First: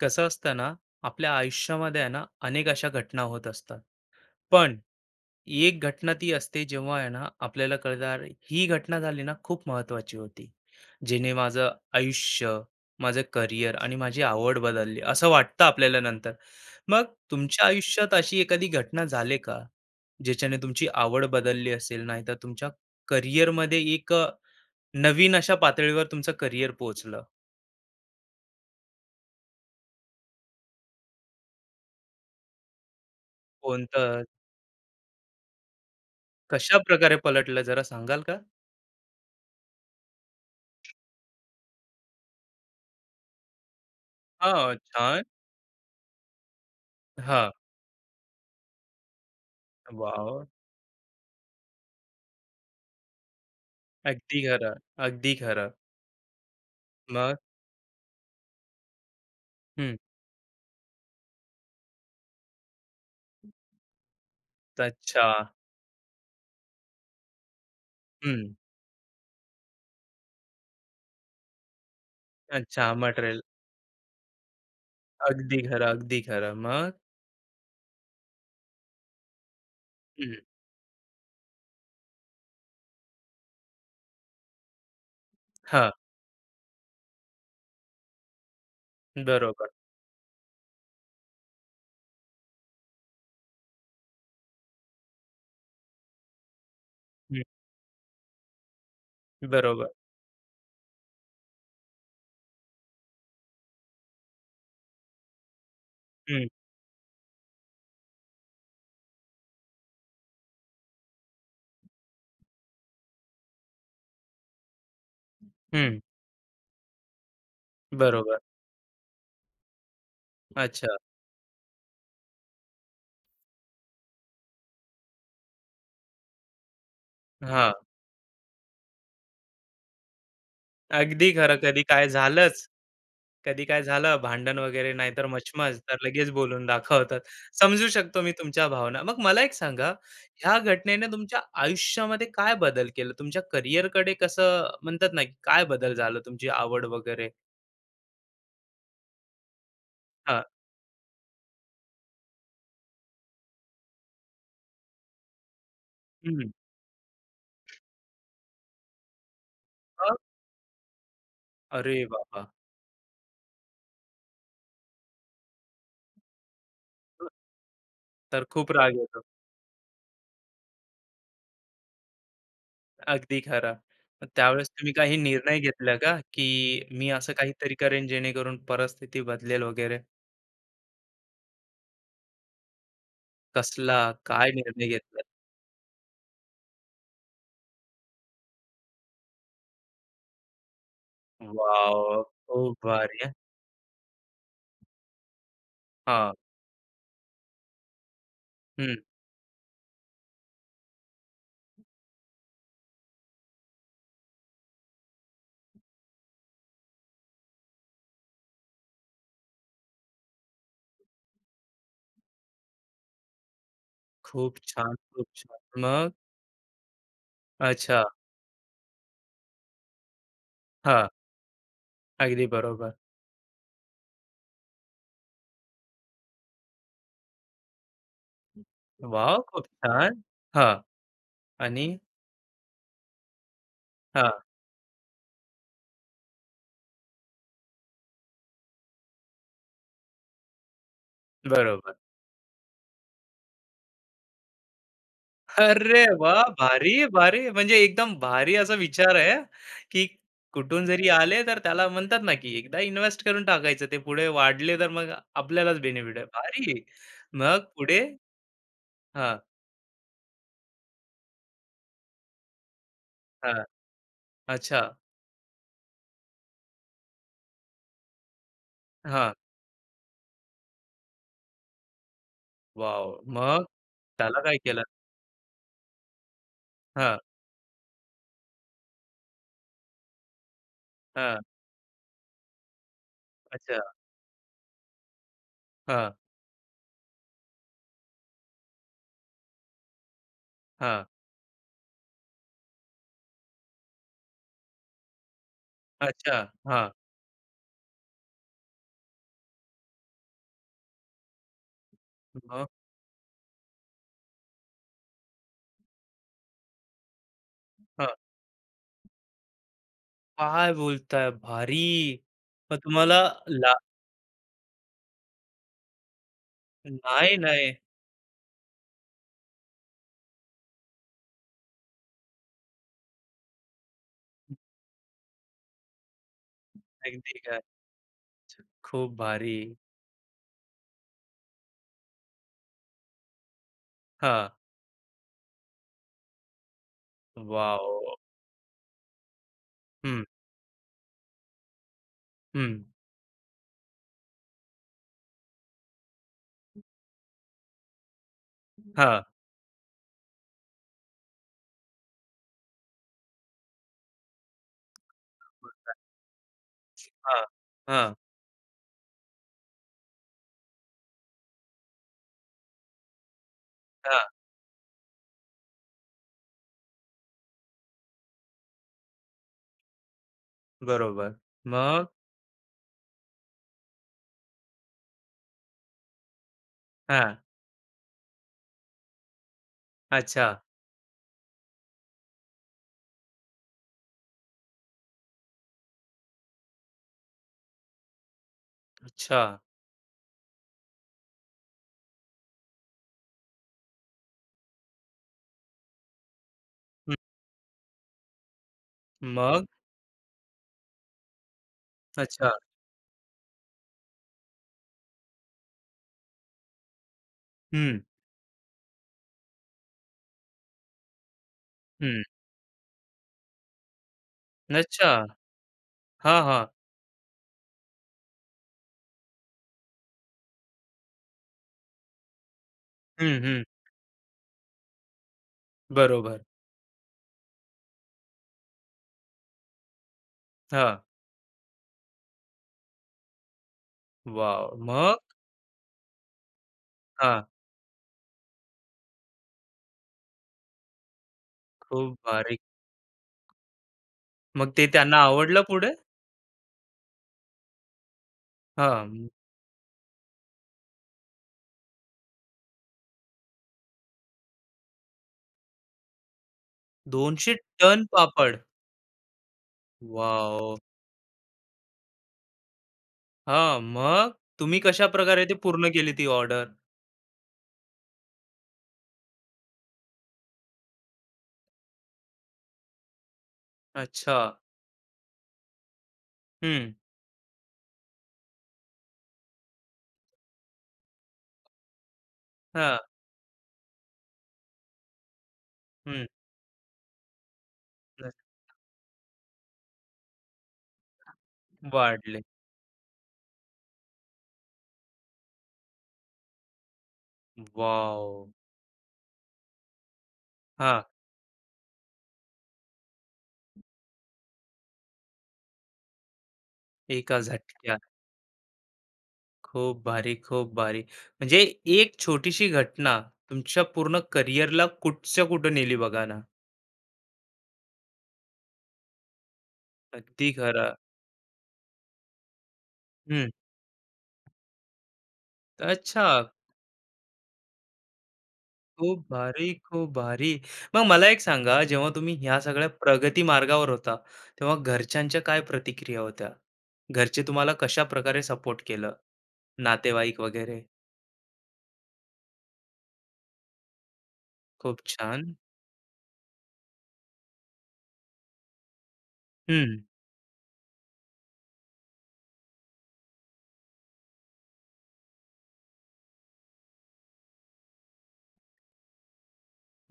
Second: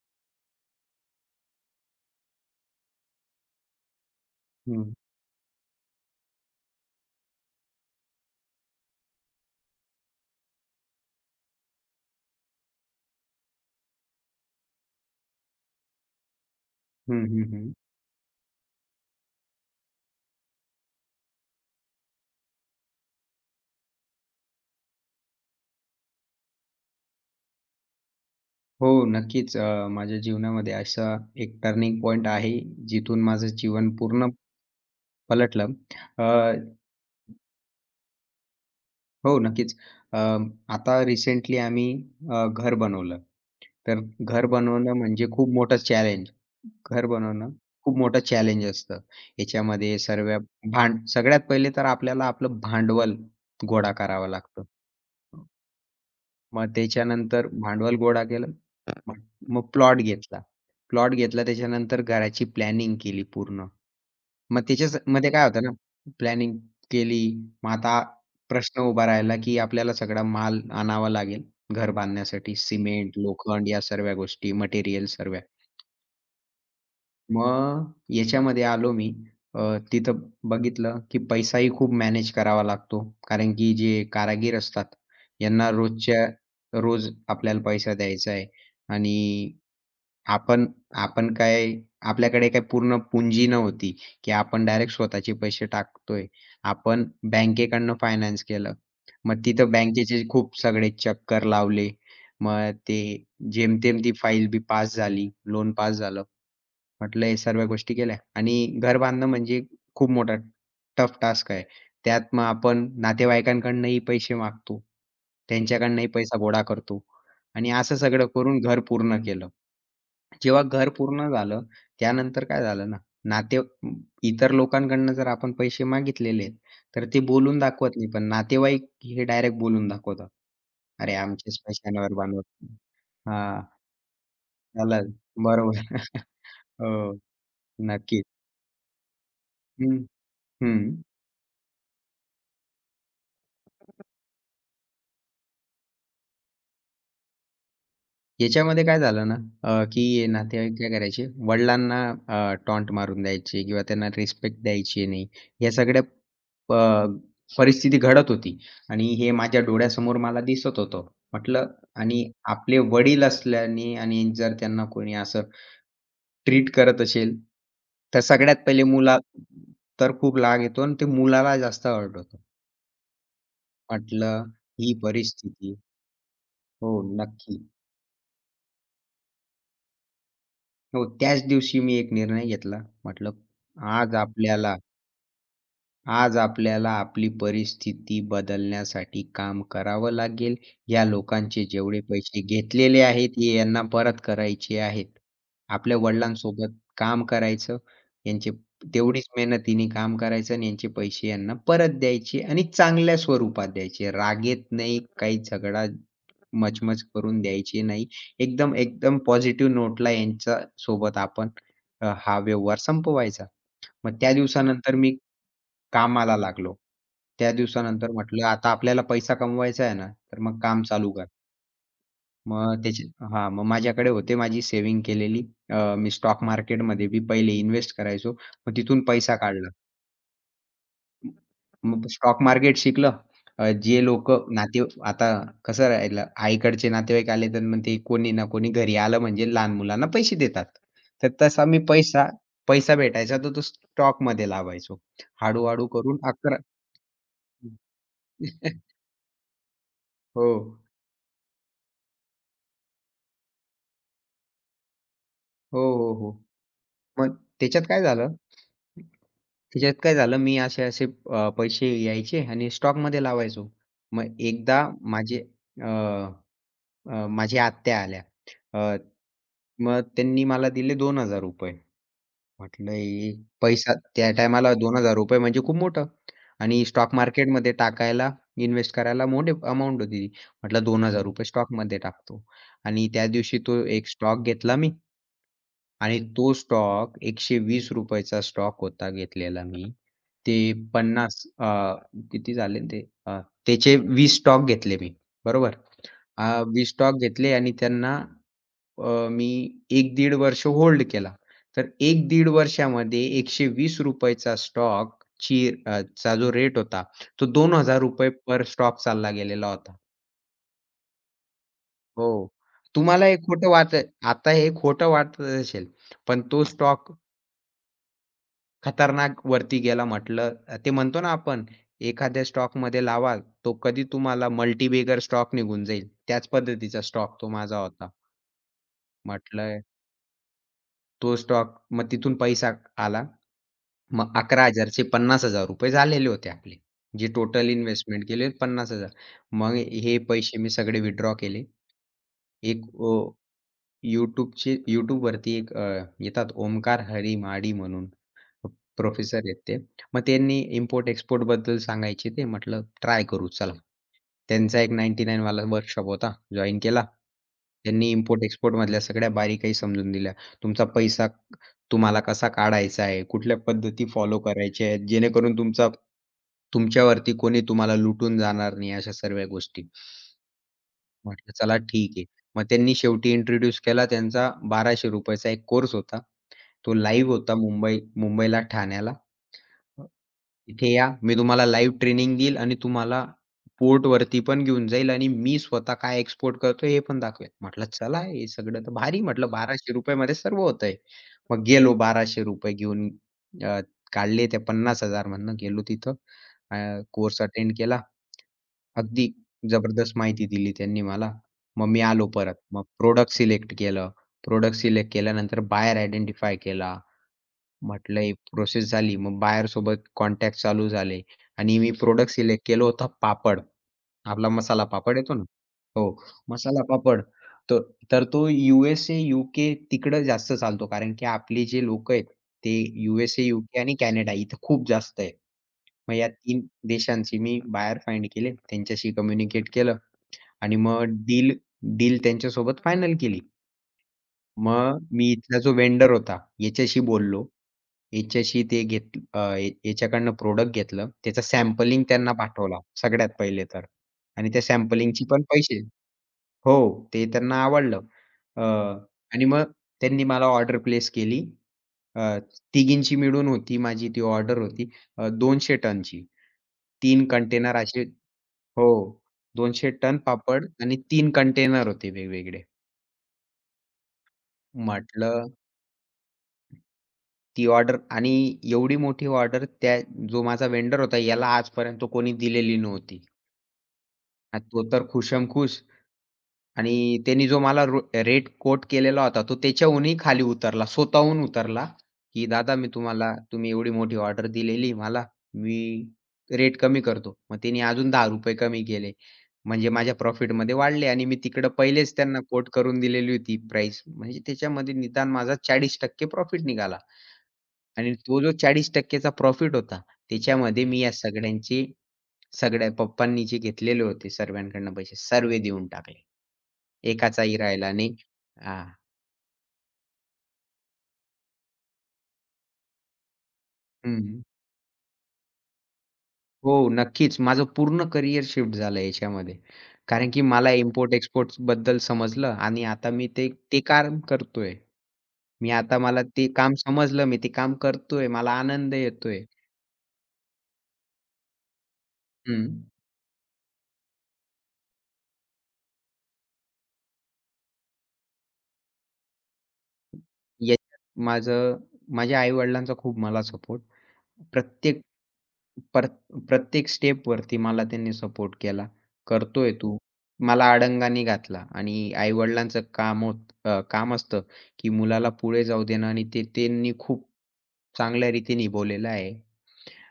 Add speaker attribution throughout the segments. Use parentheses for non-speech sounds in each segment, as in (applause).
Speaker 1: कसं असतं ना? आपल्या आयुष्यामध्ये आहे ना, अनेक अशा घटना होत असतात. पण
Speaker 2: हं.
Speaker 1: एक घटना ती असते जेव्हा आहे ना, आपल्याला कळतं, "अरे, ही घटना झाली ना, खूप महत्वाची होती. जेणे माझं आयुष्य, माझं करिअर आणि माझी आवड बदलली," असं वाटतं आपल्याला नंतर. मग
Speaker 2: हं, हं,
Speaker 1: तुमच्या
Speaker 2: हं.
Speaker 1: आयुष्यात अशी एखादी घटना झाली का, ज्याच्याने तुमची आवड बदलली असेल नाहीतर तुमच्या करिअरमध्ये एक नवीन अशा पातळीवर तुमचं करिअर पोहोचलं?
Speaker 2: हो, नक्कीच. माझ्या जीवनामध्ये असा एक टर्निंग पॉइंट आहे, जिथून माझं जीवन
Speaker 1: कोणतं?
Speaker 2: पूर्ण पलटलं. अ,
Speaker 1: कशा प्रकारे पलटलं जरा सांगाल का?
Speaker 2: हो, नक्कीच. अ, आता रिसेंटली आम्ही घर बनवलं. तर घर
Speaker 1: हां,
Speaker 2: बनवणं
Speaker 1: छान.
Speaker 2: म्हणजे खूप मोठं चॅलेंज. घर
Speaker 1: हां.
Speaker 2: बनवणं खूप मोठं चॅलेंज असतं. याच्यामध्ये
Speaker 1: वॉव!
Speaker 2: सर्व भांड सगळ्यात पहिले तर आपल्याला आपलं भांडवल गोळा करावं
Speaker 1: अगदी
Speaker 2: लागतं.
Speaker 1: खरं, अगदी खरं.
Speaker 2: मग
Speaker 1: मग?
Speaker 2: त्याच्यानंतर भांडवल गोळा केलं. मग मग
Speaker 1: हं.
Speaker 2: प्लॉट घेतला. प्लॉट घेतला त्याच्यानंतर घराची प्लॅनिंग केली पूर्ण. मग
Speaker 1: अच्छा.
Speaker 2: त्याच्यामध्ये काय होतं ना, प्लॅनिंग केली. मग आता
Speaker 1: हं.
Speaker 2: प्रश्न उभा राहिला, की आपल्याला सगळा माल आणावा लागेल घर बांधण्यासाठी.
Speaker 1: अच्छा,
Speaker 2: सिमेंट,
Speaker 1: मटेरियल.
Speaker 2: लोखंड या सर्व गोष्टी, मटेरियल सर्व.
Speaker 1: अगदी खरं, अगदी खरं. मग?
Speaker 2: मग याच्यामध्ये आलो मी. अ, तिथं
Speaker 1: हं.
Speaker 2: बघितलं, की पैसाही खूप मॅनेज करावा लागतो. कारण की जे कारागीर असतात, यांना
Speaker 1: हां.
Speaker 2: रोजच्या रोज आपल्याला पैसा द्यायचा आहे आणि
Speaker 1: बरोबर.
Speaker 2: आपण आपण काय आपल्याकडे काय पूर्ण पुंजी नव्हती, की आपण डायरेक्ट स्वतःचे पैसे टाकतोय. आपण
Speaker 1: हं.
Speaker 2: बँकेकडनं फायनान्स केलं. मग तिथं
Speaker 1: बरोबर.
Speaker 2: बँकेचे खूप सगळे चक्कर लावले. मग ते जेमतेम ती फाईल बी पास झाली, लोन पास झालं.
Speaker 1: हं,
Speaker 2: म्हटलं हे सर्व गोष्टी केल्या आणि घर बांधणं म्हणजे खूप मोठा टफ टास्क आहे. त्यात मग आपण नातेवाईकांकडूनही पैसे मागतो.
Speaker 1: हं.
Speaker 2: त्यांच्याकडूनही पैसा गोळा करतो आणि असं सगळं
Speaker 1: बरोबर.
Speaker 2: करून घर पूर्ण केलं. जेव्हा घर
Speaker 1: अच्छा.
Speaker 2: पूर्ण झालं, त्यानंतर काय झालं ना, नाते अं, इतर लोकांकडून जर आपण पैसे मागितलेले आहेत, तर ते बोलून
Speaker 1: हां.
Speaker 2: दाखवत नाही. पण नातेवाईक हे डायरेक्ट बोलून दाखवतात. "अरे,
Speaker 1: अगदी खरं.
Speaker 2: आमच्याच
Speaker 1: कधी काय
Speaker 2: पैशांवर बांधवत".
Speaker 1: झालंच,
Speaker 2: हां,
Speaker 1: कधी काय झालं, भांडण वगैरे
Speaker 2: त्याला
Speaker 1: नाहीतर मचमच,
Speaker 2: बरोबर.
Speaker 1: तर
Speaker 2: (laughs)
Speaker 1: लगेच बोलून
Speaker 2: हो,
Speaker 1: दाखवतात. समजू शकतो
Speaker 2: नक्कीच.
Speaker 1: मी तुमच्या भावना. मग मला एक सांगा,
Speaker 2: हं,
Speaker 1: ह्या
Speaker 2: हं.
Speaker 1: घटनेने तुमच्या आयुष्यामध्ये काय बदल केलं? तुमच्या करिअर कडे कसं म्हणतात ना, की काय बदल झाला, तुमची आवड वगैरे?
Speaker 2: याच्यामध्ये काय झालं ना, की
Speaker 1: हां.
Speaker 2: नातेवाईक काय करायचे, वडिलांना टॉन्ट मारून द्यायचे किंवा त्यांना रिस्पेक्ट द्यायची नाही. या सगळ्या
Speaker 1: हं.
Speaker 2: अ, परिस्थिती घडत होती आणि हे माझ्या डोळ्यासमोर
Speaker 1: मग?
Speaker 2: मला दिसत होतं. म्हटलं
Speaker 1: अरे
Speaker 2: आणि
Speaker 1: बाबा!
Speaker 2: आपले वडील असल्याने आणि जर त्यांना कोणी असं ट्रीट करत असेल, तर
Speaker 1: तर
Speaker 2: सगळ्यात
Speaker 1: खूप
Speaker 2: पहिले
Speaker 1: राग
Speaker 2: मुला
Speaker 1: येतो.
Speaker 2: तर खूप राग येतो आणि ते मुलाला जास्त हर्ट
Speaker 1: अगदी खरा. मग
Speaker 2: म्हटलं
Speaker 1: त्यावेळेस तुम्ही
Speaker 2: ही
Speaker 1: काही निर्णय
Speaker 2: परिस्थिती
Speaker 1: घेतला का, की
Speaker 2: हो,
Speaker 1: मी असं
Speaker 2: नक्की.
Speaker 1: काहीतरी करेन जेणेकरून परिस्थिती बदलेल वगैरे?
Speaker 2: हो, त्याच दिवशी मी एक निर्णय घेतला. म्हटलं
Speaker 1: कसला,
Speaker 2: आज
Speaker 1: काय
Speaker 2: आपल्याला
Speaker 1: निर्णय घेतला?
Speaker 2: आज आपल्याला आपली परिस्थिती बदलण्यासाठी काम करावं लागेल. या लोकांचे जेवढे
Speaker 1: वॉव!
Speaker 2: पैसे
Speaker 1: खूप
Speaker 2: घेतलेले
Speaker 1: भारी
Speaker 2: आहेत,
Speaker 1: हां.
Speaker 2: हे यांना परत करायचे आहेत. आपल्या वडिलांसोबत काम करायचं, यांचे
Speaker 1: हं.
Speaker 2: तेवढीच मेहनतीने काम करायचं आणि यांचे पैसे यांना परत द्यायचे आणि चांगल्या स्वरूपात द्यायचे. रागेत नाही, काही झगडा मचमच करून द्यायची नाही. एकदम, एकदम पॉझिटिव्ह नोटला यांच्यासोबत आपण हा व्यवहार संपवायचा. मग त्या
Speaker 1: खूप छान,
Speaker 2: दिवसानंतर मी
Speaker 1: खूप छान. मग?
Speaker 2: कामाला लागलो. त्या
Speaker 1: अच्छा.
Speaker 2: दिवसानंतर म्हटलं, "आता आपल्याला पैसा कमवायचा आहे ना, तर मग काम
Speaker 1: हां,
Speaker 2: चालू कर."
Speaker 1: अगदी
Speaker 2: मग
Speaker 1: बरोबर.
Speaker 2: त्याचे हां, मग माझ्याकडे होते माझी सेव्हिंग केलेली. मी स्टॉक मार्केटमध्ये बी पहिले इन्वेस्ट करायचो. मग तिथून पैसा
Speaker 1: वाव, खूप
Speaker 2: काढला.
Speaker 1: छान. हां. आणि
Speaker 2: मग स्टॉक मार्केट शिकलं. जे
Speaker 1: हां,
Speaker 2: लोकं नाते आता कसं राहिलं, आईकडचे नातेवाईक आले, तर मग ते कोणी ना कोणी घरी आलं म्हणजे लहान मुलांना पैसे देतात. तर तसा मी
Speaker 1: बरोबर.
Speaker 2: पैसा पैसा भेटायचा तर तो स्टॉकमध्ये लावायचो. हळू-हळू
Speaker 1: अरे
Speaker 2: करून
Speaker 1: वाह!
Speaker 2: 11
Speaker 1: भारी, भारी. म्हणजे एकदम भारी असा
Speaker 2: (laughs)
Speaker 1: विचार आहे, की
Speaker 2: हो.
Speaker 1: कुठून जरी आले तर त्याला म्हणतात ना, की एकदा इन्व्हेस्ट करून टाकायचं. ते पुढे वाढले तर मग आपल्यालाच
Speaker 2: हो, हो,
Speaker 1: बेनिफिट आहे.
Speaker 2: हो.
Speaker 1: भारी.
Speaker 2: मग
Speaker 1: मग
Speaker 2: त्याच्यात
Speaker 1: पुढे?
Speaker 2: काय झालं
Speaker 1: हां,
Speaker 2: त्याच्यात काय झालं मी असे असे पैसे यायचे आणि स्टॉकमध्ये
Speaker 1: हां.
Speaker 2: लावायचो. मग
Speaker 1: अच्छा.
Speaker 2: एकदा माझे अ, माझ्या आत्या आल्या. अ,
Speaker 1: हां.
Speaker 2: मग त्यांनी मला दिले ₹2,000. म्हटलं
Speaker 1: वॉव!
Speaker 2: हे
Speaker 1: मग
Speaker 2: पैसा त्या
Speaker 1: त्याला काय
Speaker 2: टायमाला
Speaker 1: केलं?
Speaker 2: ₹2,000 म्हणजे खूप मोठं आणि स्टॉक
Speaker 1: हां,
Speaker 2: मार्केटमध्ये टाकायला, इन्व्हेस्ट करायला मोठी अमाउंट होती ती. म्हटलं दोन हजार
Speaker 1: हां.
Speaker 2: रुपये स्टॉकमध्ये टाकतो आणि त्या दिवशी
Speaker 1: अच्छा.
Speaker 2: तो एक स्टॉक घेतला मी
Speaker 1: हां,
Speaker 2: आणि तो स्टॉक ₹120 चा स्टॉक होता घेतलेला मी. ते हं.
Speaker 1: हां.
Speaker 2: 50 किती झाले ते अ, त्याचे 20 स्टॉक घेतले मी. बरोबर.
Speaker 1: अच्छा.
Speaker 2: 20
Speaker 1: हां.
Speaker 2: स्टॉक घेतले आणि त्यांना मी 1 दीड वर्ष होल्ड केला. तर 1 दीड
Speaker 1: मग?
Speaker 2: वर्षामध्ये ₹120 चा स्टॉकची चा जो रेट होता, तो
Speaker 1: हां.
Speaker 2: ₹2,000 पर स्टॉक चालला गेलेला होता.
Speaker 1: काय बोलताय? भारी.
Speaker 2: हो.
Speaker 1: मग तुम्हाला
Speaker 2: तुम्हाला हे खोटं
Speaker 1: ला
Speaker 2: वाटत आता हे खोटं वाटत असेल, पण तो स्टॉक
Speaker 1: नाही, नाही.
Speaker 2: खतरनाक वरती गेला म्हटलं ते म्हणतो ना आपण, एखाद्या स्टॉकमध्ये लावा, तो कधी तुम्हाला मल्टीबेगर स्टॉक निघून जाईल. त्याच पद्धतीचा
Speaker 1: अगदी
Speaker 2: स्टॉक तो
Speaker 1: काय.
Speaker 2: माझा होता.
Speaker 1: खूप भारी.
Speaker 2: म्हटलं तो स्टॉक मग तिथून पैसा आला. मग
Speaker 1: हां.
Speaker 2: 11,000 चे ₹50,000 झालेले होते आपले. जे टोटल
Speaker 1: वॉव!
Speaker 2: इन्व्हेस्टमेंट केले 50,000 मग हे
Speaker 1: हं,
Speaker 2: पैसे मी सगळे विथड्रॉ केले.
Speaker 1: हं.
Speaker 2: एक YouTubeवरती एक येतात ओमकार हरी माडी म्हणून.
Speaker 1: हां.
Speaker 2: प्रोफेसर आहेत ते. मग त्यांनी इम्पोर्ट-एक्सपोर्ट बद्दल सांगायचे ते. म्हटलं ट्राय करू चला. त्यांचा एक 99 वाला वर्कशॉप होता. जॉइन केला.
Speaker 1: हां,
Speaker 2: त्यांनी
Speaker 1: हां,
Speaker 2: इम्पोर्ट-एक्सपोर्ट मधल्या सगळ्या बारीकाई समजून दिल्या. तुमचा पैसा तुम्हाला कसा काढायचा आहे, कुठल्या पद्धती
Speaker 1: हां.
Speaker 2: फॉलो करायच्या आहेत, जेणेकरून तुमचा तुमच्यावरती कोणी तुम्हाला लुटून जाणार नाही, अशा सर्व गोष्टी.
Speaker 1: बरोबर.
Speaker 2: म्हटलं चला
Speaker 1: मग?
Speaker 2: ठीक आहे. मग त्यांनी शेवटी इंट्रोड्यूस केला त्यांचा ₹1200 चा एक कोर्स होता. तो लाईव्ह
Speaker 1: हां.
Speaker 2: होता मुंबईला, ठाण्याला
Speaker 1: अच्छा,
Speaker 2: इथे या. मी तुम्हाला लाईव्ह ट्रेनिंग देईल आणि तुम्हाला पोर्ट वरती पण घेऊन जाईल आणि मी स्वतः काय एक्सपोर्ट करतो हे पण दाखवेल. म्हटलं चला हे सगळं तर भारी
Speaker 1: अच्छा.
Speaker 2: म्हटलं ₹1200 मध्ये सर्व होतंय. मग गेलो ₹1200 घेऊन अ, काढले ते 50,000 मधनं गेलो तिथं.
Speaker 1: हं.
Speaker 2: कोर्स अटेंड केला. अगदी
Speaker 1: मग?
Speaker 2: जबरदस्त माहिती दिली त्यांनी मला. मग मी आलो
Speaker 1: अच्छा.
Speaker 2: परत. मग प्रॉडक्ट सिलेक्ट केलं. प्रॉडक्ट सिलेक्ट केल्यानंतर बायर आयडेंटिफाय केला.
Speaker 1: हं,
Speaker 2: म्हटलं ही प्रोसेस झाली. मग बायरसोबत कॉन्टॅक्ट चालू झाले आणि मी हं.
Speaker 1: हं.
Speaker 2: प्रॉडक्ट सिलेक्ट केलं होतं पापड. आपला मसाला
Speaker 1: अच्छा.
Speaker 2: पापड येतो ना. हो,
Speaker 1: हां, हां.
Speaker 2: मसाला पापड. तर तर तो यू-एस-ए, यू-के तिकडं जास्त चालतो. कारण की आपली जे लोकं आहेत ते
Speaker 1: हं,
Speaker 2: यू-एस-ए,
Speaker 1: हं.
Speaker 2: यू-के आणि कॅनडा इथं खूप जास्त आहे. मग या
Speaker 1: बरोबर.
Speaker 2: 3 देशांची मी बायर फाइंड केले. त्यांच्याशी कम्युनिकेट केलं आणि
Speaker 1: हां.
Speaker 2: मग डील डील त्यांच्यासोबत फायनल केली.
Speaker 1: वॉव!
Speaker 2: मग
Speaker 1: मग?
Speaker 2: मी इथला जो व्हेंडर होता याच्याशी
Speaker 1: हां.
Speaker 2: बोललो. याच्याशी ते घेत अ, याच्याकडनं प्रॉडक्ट घेतलं. त्याचं सॅम्पलिंग
Speaker 1: खूप
Speaker 2: त्यांना
Speaker 1: भारी.
Speaker 2: पाठवला सगळ्यात पहिले तर आणि त्या
Speaker 1: मग ते त्यांना
Speaker 2: सॅम्पलिंगची पण
Speaker 1: आवडलं
Speaker 2: पैसे
Speaker 1: पुढे?
Speaker 2: हो, ते त्यांना आवडलं. अ,
Speaker 1: हां.
Speaker 2: आणि मग त्यांनी मला ऑर्डर प्लेस केली. अ, तिघींची मिळून होती माझी ती ऑर्डर होती 200 टनची. 3
Speaker 1: 200
Speaker 2: कंटेनर असे
Speaker 1: टन पापड.
Speaker 2: हो, 200 टन पापड
Speaker 1: वाव,
Speaker 2: आणि 3 कंटेनर होते वेगवेगळे.
Speaker 1: हां, मग तुम्ही कशाप्रकारे
Speaker 2: म्हटलं
Speaker 1: ते पूर्ण केली ती ऑर्डर?
Speaker 2: ती ऑर्डर आणि एवढी मोठी ऑर्डर त्या जो माझा व्हेंडर होता याला आजपर्यंत कोणी दिलेली नव्हती.
Speaker 1: अच्छा.
Speaker 2: आणि तो तर खुशामखुश
Speaker 1: हं.
Speaker 2: आणि त्यांनी जो मला रेट कोट केलेला होता तो त्याच्याहूनही खाली उतरला. स्वतःहून उतरला, की "दादा मी
Speaker 1: हां.
Speaker 2: तुम्हाला तुम्ही एवढी मोठी ऑर्डर दिलेली मला, मी
Speaker 1: हं.
Speaker 2: रेट कमी करतो." मग त्यांनी अजून ₹10 कमी केले. म्हणजे माझ्या प्रॉफिटमध्ये वाढले आणि मी तिकडं पहिलेच त्यांना
Speaker 1: वाढले.
Speaker 2: कोट करून दिलेली होती प्राईस. म्हणजे त्याच्यामध्ये निदान माझा 40% प्रॉफिट निघाला. आणि तो
Speaker 1: वॉव!
Speaker 2: जो 40% चा प्रॉफिट होता, त्याच्यामध्ये मी
Speaker 1: हां,
Speaker 2: या सगळ्यांची सगळ्या पप्पांनी जे घेतलेले होते सर्वांकडनं पैसे, सर्व देऊन टाकले.
Speaker 1: एका
Speaker 2: एकाचाही राहिला
Speaker 1: झटक्यात.
Speaker 2: नाही. हां.
Speaker 1: खूप भारी, खूप भारी. म्हणजे एक छोटीशी घटना तुमच्या पूर्ण
Speaker 2: हं.
Speaker 1: करिअरला कुठच्या कुठं नेली बघा ना.
Speaker 2: हो, नक्कीच. माझं पूर्ण करियर शिफ्ट झालं याच्यामध्ये. कारण की
Speaker 1: अगदी
Speaker 2: मला
Speaker 1: खरं.
Speaker 2: इम्पोर्ट-एक्सपोर्टबद्दल समजलं आणि आता मी ते
Speaker 1: हं.
Speaker 2: ते काम करतोय. मी आता मला
Speaker 1: अच्छा.
Speaker 2: ते काम समजलं, मी ते काम करतोय, मला आनंद
Speaker 1: खूप
Speaker 2: येतोय.
Speaker 1: भारी, खूप भारी. मग मला एक सांगा, जेव्हा तुम्ही ह्या
Speaker 2: हं.
Speaker 1: सगळ्या प्रगती मार्गावर होता, तेव्हा घरच्यांच्या काय प्रतिक्रिया होत्या? घरचे तुम्हाला कशाप्रकारे सपोर्ट केलं? नातेवाईक वगैरे?
Speaker 2: याच्यात माझं माझ्या आई-वडिलांचा खूप मला सपोर्ट. प्रत्येक
Speaker 1: खूप छान.
Speaker 2: पर प्रत्येक स्टेपवरती मला त्यांनी सपोर्ट केला. करतोय
Speaker 1: हं.
Speaker 2: तू. मला आडंगानी घातला आणि आई-वडिलांचं काम होत काम असतं, की मुलाला पुढे जाऊ देणं आणि ते त्यांनी खूप चांगल्या रीती निभवलेलं आहे.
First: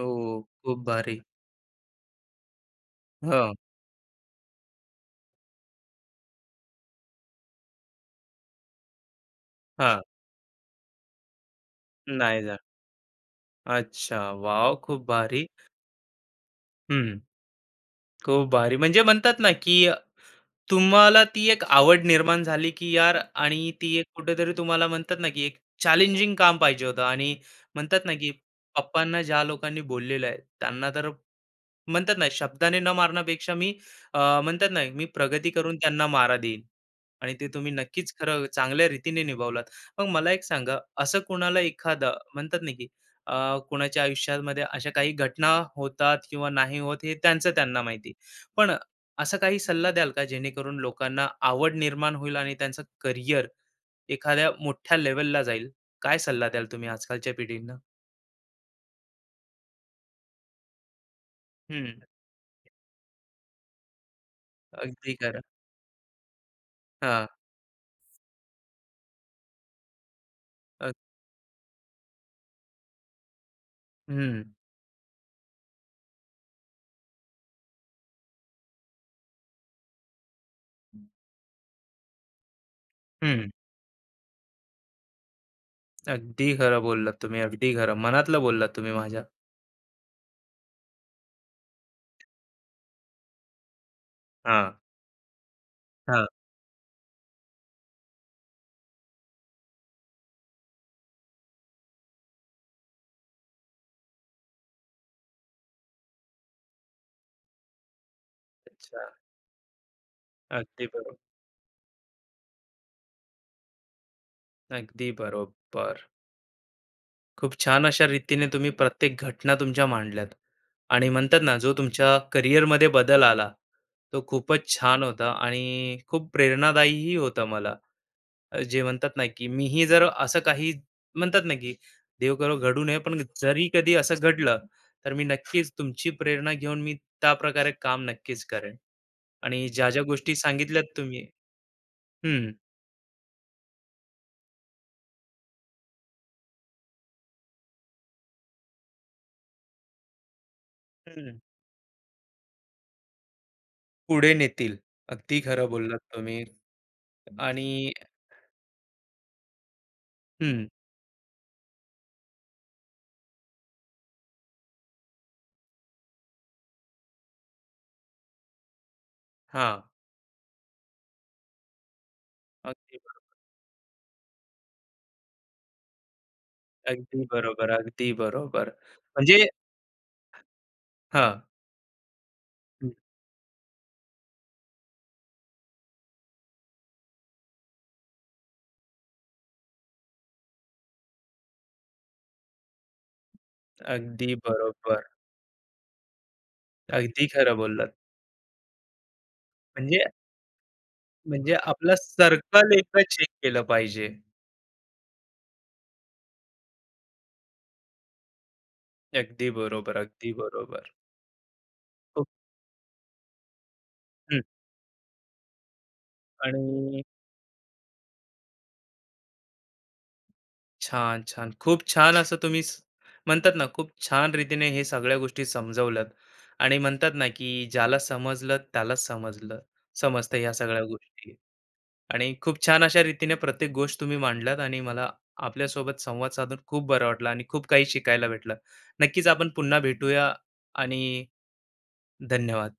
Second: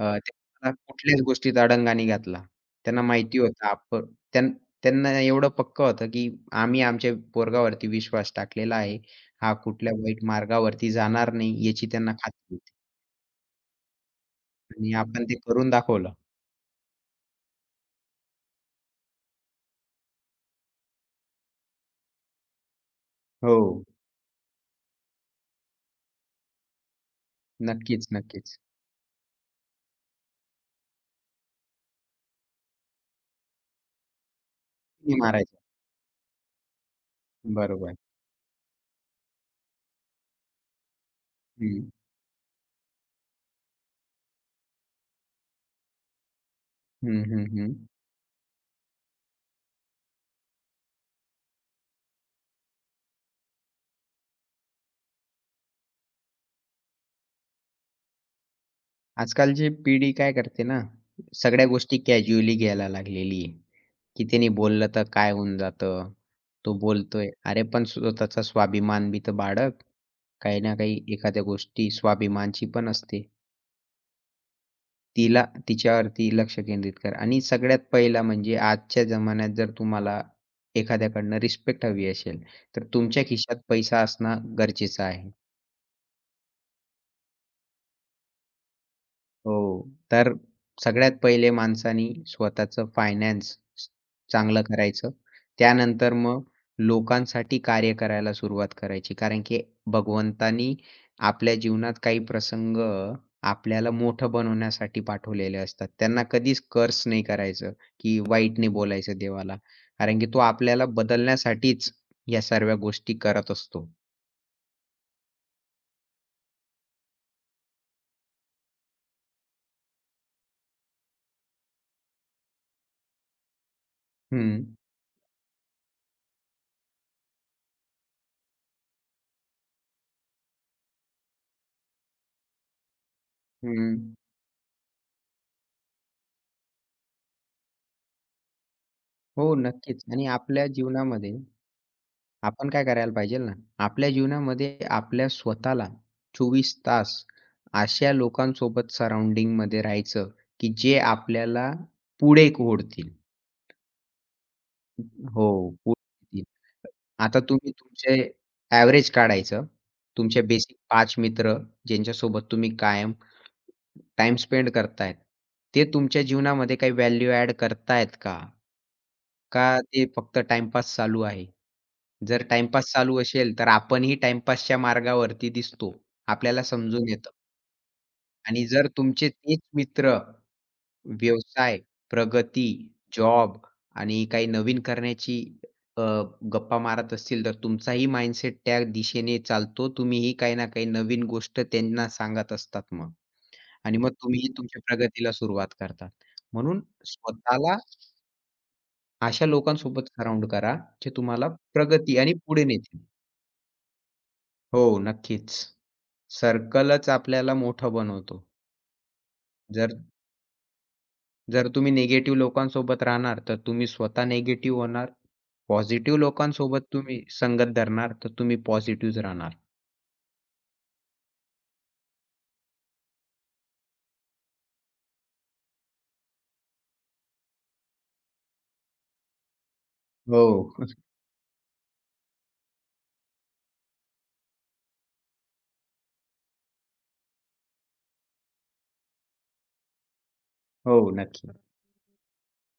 Speaker 1: ओह!
Speaker 2: त्यांना
Speaker 1: खूप भारी.
Speaker 2: कुठल्याच गोष्टीत आडंगानी घातला. त्यांना माहिती
Speaker 1: हं,
Speaker 2: होतं आपण त्यां त्यांना एवढं पक्कं होतं, की आम्ही आमच्या पोरगावरती विश्वास टाकलेला आहे. हा कुठल्या
Speaker 1: हां.
Speaker 2: वाईट मार्गावरती जाणार नाही याची त्यांना
Speaker 1: नाही
Speaker 2: खात्री
Speaker 1: जा.
Speaker 2: होती
Speaker 1: अच्छा, वाव,
Speaker 2: आणि
Speaker 1: खूप
Speaker 2: आपण ते
Speaker 1: भारी.
Speaker 2: करून दाखवलं.
Speaker 1: हं, खूप भारी. म्हणजे म्हणतात ना, की तुम्हाला ती एक आवड निर्माण झाली, की यार.
Speaker 2: हो.
Speaker 1: आणि ती एक कुठेतरी तुम्हाला म्हणतात ना, की एक चॅलेंजिंग काम पाहिजे होतं. आणि म्हणतात
Speaker 2: नक्कीच,
Speaker 1: ना, की
Speaker 2: नक्कीच.
Speaker 1: पप्पांना ज्या लोकांनी बोललेलं आहे, त्यांना तर म्हणतात ना, शब्दाने न मारण्यापेक्षा मी म्हणतात ना, मी
Speaker 2: मी
Speaker 1: प्रगती
Speaker 2: मारायचं.
Speaker 1: करून त्यांना मारा देईन. आणि ते तुम्ही
Speaker 2: बरोबर.
Speaker 1: नक्कीच खरं चांगल्या रीतीने निभावलात. मग मला एक सांगा, असं कुणाला
Speaker 2: हं.
Speaker 1: एखादा म्हणतात ना, की कुणाच्या आयुष्यामध्ये अशा काही घटना होतात किंवा नाही होत, हे
Speaker 2: हं, हं,
Speaker 1: त्यांचं
Speaker 2: हं.
Speaker 1: त्यांना माहिती. पण असा काही सल्ला द्याल का, जेणेकरून लोकांना आवड निर्माण होईल आणि त्यांचं करियर एखाद्या मोठ्या लेव्हलला जाईल? काय सल्ला द्याल तुम्ही आजकालच्या पिढींना?
Speaker 2: आजकालची पिढी काय करते ना, सगळ्या गोष्टी
Speaker 1: हं,
Speaker 2: कॅज्युअली घ्यायला लागलेली आहे, की त्याने बोललं तर
Speaker 1: अगदी
Speaker 2: काय
Speaker 1: खरं.
Speaker 2: होऊन जातं? तो
Speaker 1: हां.
Speaker 2: बोलतोय. अरे पण स्वतःचा स्वाभिमान बी तर बाळग. काही ना
Speaker 1: अ,
Speaker 2: काही एखाद्या गोष्टी स्वाभिमानची पण असते.
Speaker 1: हं,
Speaker 2: तिला तिच्यावरती लक्ष केंद्रित कर आणि सगळ्यात पहिला म्हणजे आजच्या जमान्यात जर तुम्हाला एखाद्याकडनं रिस्पेक्ट हवी असेल, तर तुमच्या
Speaker 1: हं.
Speaker 2: खिशात पैसा असणं गरजेचं आहे.
Speaker 1: अगदी खरं बोललात तुम्ही, अगदी खरं. मनातलं बोललात तुम्ही माझ्या.
Speaker 2: हो. तर सगळ्यात पहिले माणसानी स्वतःचं फायनान्स चांगलं
Speaker 1: हां,
Speaker 2: करायचं. त्यानंतर
Speaker 1: हां.
Speaker 2: मग लोकांसाठी कार्य करायला सुरुवात करायची. कारण की भगवंतानी आपल्या जीवनात काही प्रसंग आपल्याला मोठं बनवण्यासाठी पाठवलेले असतात. त्यांना कधीच कर्स नाही करायचं, की वाईट नाही
Speaker 1: अच्छा.
Speaker 2: बोलायचं देवाला. कारण की तो
Speaker 1: अगदी
Speaker 2: आपल्याला
Speaker 1: बरोबर.
Speaker 2: बदलण्यासाठीच या सर्व गोष्टी करत असतो.
Speaker 1: अगदी बरोबर. खूप छान अशा रीतीने तुम्ही प्रत्येक घटना तुमच्या मांडल्यात. आणि म्हणतात ना, जो तुमच्या करिअरमध्ये बदल आला, तो
Speaker 2: हं,
Speaker 1: खूपच छान होता आणि खूप प्रेरणादायीही होता मला. जे म्हणतात ना, की मीही जर असं काही म्हणतात ना, की देव करो घडू नये, पण जरी कधी
Speaker 2: हं.
Speaker 1: असं घडलं, तर मी नक्कीच तुमची प्रेरणा घेऊन मी त्याप्रकारे काम नक्कीच करेन.
Speaker 2: हो,
Speaker 1: आणि ज्या-ज्या
Speaker 2: नक्कीच. आणि
Speaker 1: गोष्टी
Speaker 2: आपल्या
Speaker 1: सांगितल्यात तुम्ही,
Speaker 2: जीवनामध्ये
Speaker 1: हं,
Speaker 2: आपण काय करायला पाहिजे ना, आपल्या जीवनामध्ये आपल्या स्वतःला 24 तास अशा लोकांसोबत सराउंडिंगमध्ये राहायचं, की जे
Speaker 1: हं.
Speaker 2: आपल्याला पुढे ओढतील.
Speaker 1: पुढे नेतील. अगदी खरं
Speaker 2: हो,
Speaker 1: बोललात
Speaker 2: पुढे
Speaker 1: तुम्ही.
Speaker 2: नेतील. आता तुम्ही
Speaker 1: आणि
Speaker 2: तुमचे ॲव्हरेज काढायचं. तुमचे
Speaker 1: हं,
Speaker 2: बेसिक 5 मित्र ज्यांच्यासोबत तुम्ही कायम टाईम स्पेंड करतायत. ते तुमच्या जीवनामध्ये काही व्हॅल्यू ॲड करतायत का? का
Speaker 1: हां.
Speaker 2: ते फक्त टाईमपास चालू आहे? जर टाइमपास
Speaker 1: अगदी
Speaker 2: चालू
Speaker 1: बरोबर,
Speaker 2: असेल, तर आपणही टाईमपासच्या मार्गावरती दिसतो. आपल्याला समजून
Speaker 1: अगदी
Speaker 2: येतं
Speaker 1: बरोबर, अगदी
Speaker 2: आणि
Speaker 1: बरोबर.
Speaker 2: जर तुमचे
Speaker 1: म्हणजे
Speaker 2: तेच मित्र
Speaker 1: हां,
Speaker 2: व्यवसाय, प्रगती,
Speaker 1: हं,
Speaker 2: जॉब आणि काही नवीन करण्याची अ, गप्पा मारत असतील, तर तुमचाही माइंडसेट त्या दिशेने चालतो. तुम्हीही काही ना काही नवीन गोष्ट त्यांना सांगत असतात मग आणि मग
Speaker 1: अगदी
Speaker 2: तुम्हीही तुमच्या
Speaker 1: बरोबर.
Speaker 2: प्रगतीला सुरुवात करतात. म्हणून
Speaker 1: अगदी खरं
Speaker 2: स्वतःला
Speaker 1: बोललात.
Speaker 2: अशा
Speaker 1: म्हणजे
Speaker 2: लोकांसोबत सराउंड करा, जे तुम्हाला
Speaker 1: म्हणजे आपला
Speaker 2: प्रगती आणि पुढे
Speaker 1: सर्कल एकदा
Speaker 2: नेतील.
Speaker 1: चेक केलं पाहिजे.
Speaker 2: हो, नक्कीच. सर्कलच आपल्याला मोठं बनवतो.
Speaker 1: अगदी बरोबर,
Speaker 2: जर
Speaker 1: अगदी बरोबर.
Speaker 2: जर तुम्ही
Speaker 1: खूप
Speaker 2: निगेटिव्ह लोकांसोबत राहणार, तर तुम्ही स्वतः
Speaker 1: हं,
Speaker 2: निगेटिव्ह होणार. पॉझिटिव्ह लोकांसोबत
Speaker 1: आणि
Speaker 2: तुम्ही संगत धरणार, तर तुम्ही पॉझिटिव्हच राहणार.
Speaker 1: छान, छान. खूप छान असं तुम्ही स, म्हणतात ना, खूप छान रीतीने हे सगळ्या गोष्टी समजवल्यात. आणि म्हणतात ना, की ज्याला समजलं त्यालाच समजलं, समजतं
Speaker 2: हो.
Speaker 1: ह्या सगळ्या
Speaker 2: (laughs)
Speaker 1: गोष्टी. आणि खूप छान अशा रीतीने प्रत्येक गोष्ट तुम्ही मांडलात आणि मला आपल्यासोबत संवाद साधून खूप बरं वाटलं आणि खूप काही शिकायला भेटलं. नक्कीच आपण पुन्हा भेटूया
Speaker 2: हो,
Speaker 1: आणि
Speaker 2: नक्की.
Speaker 1: धन्यवाद.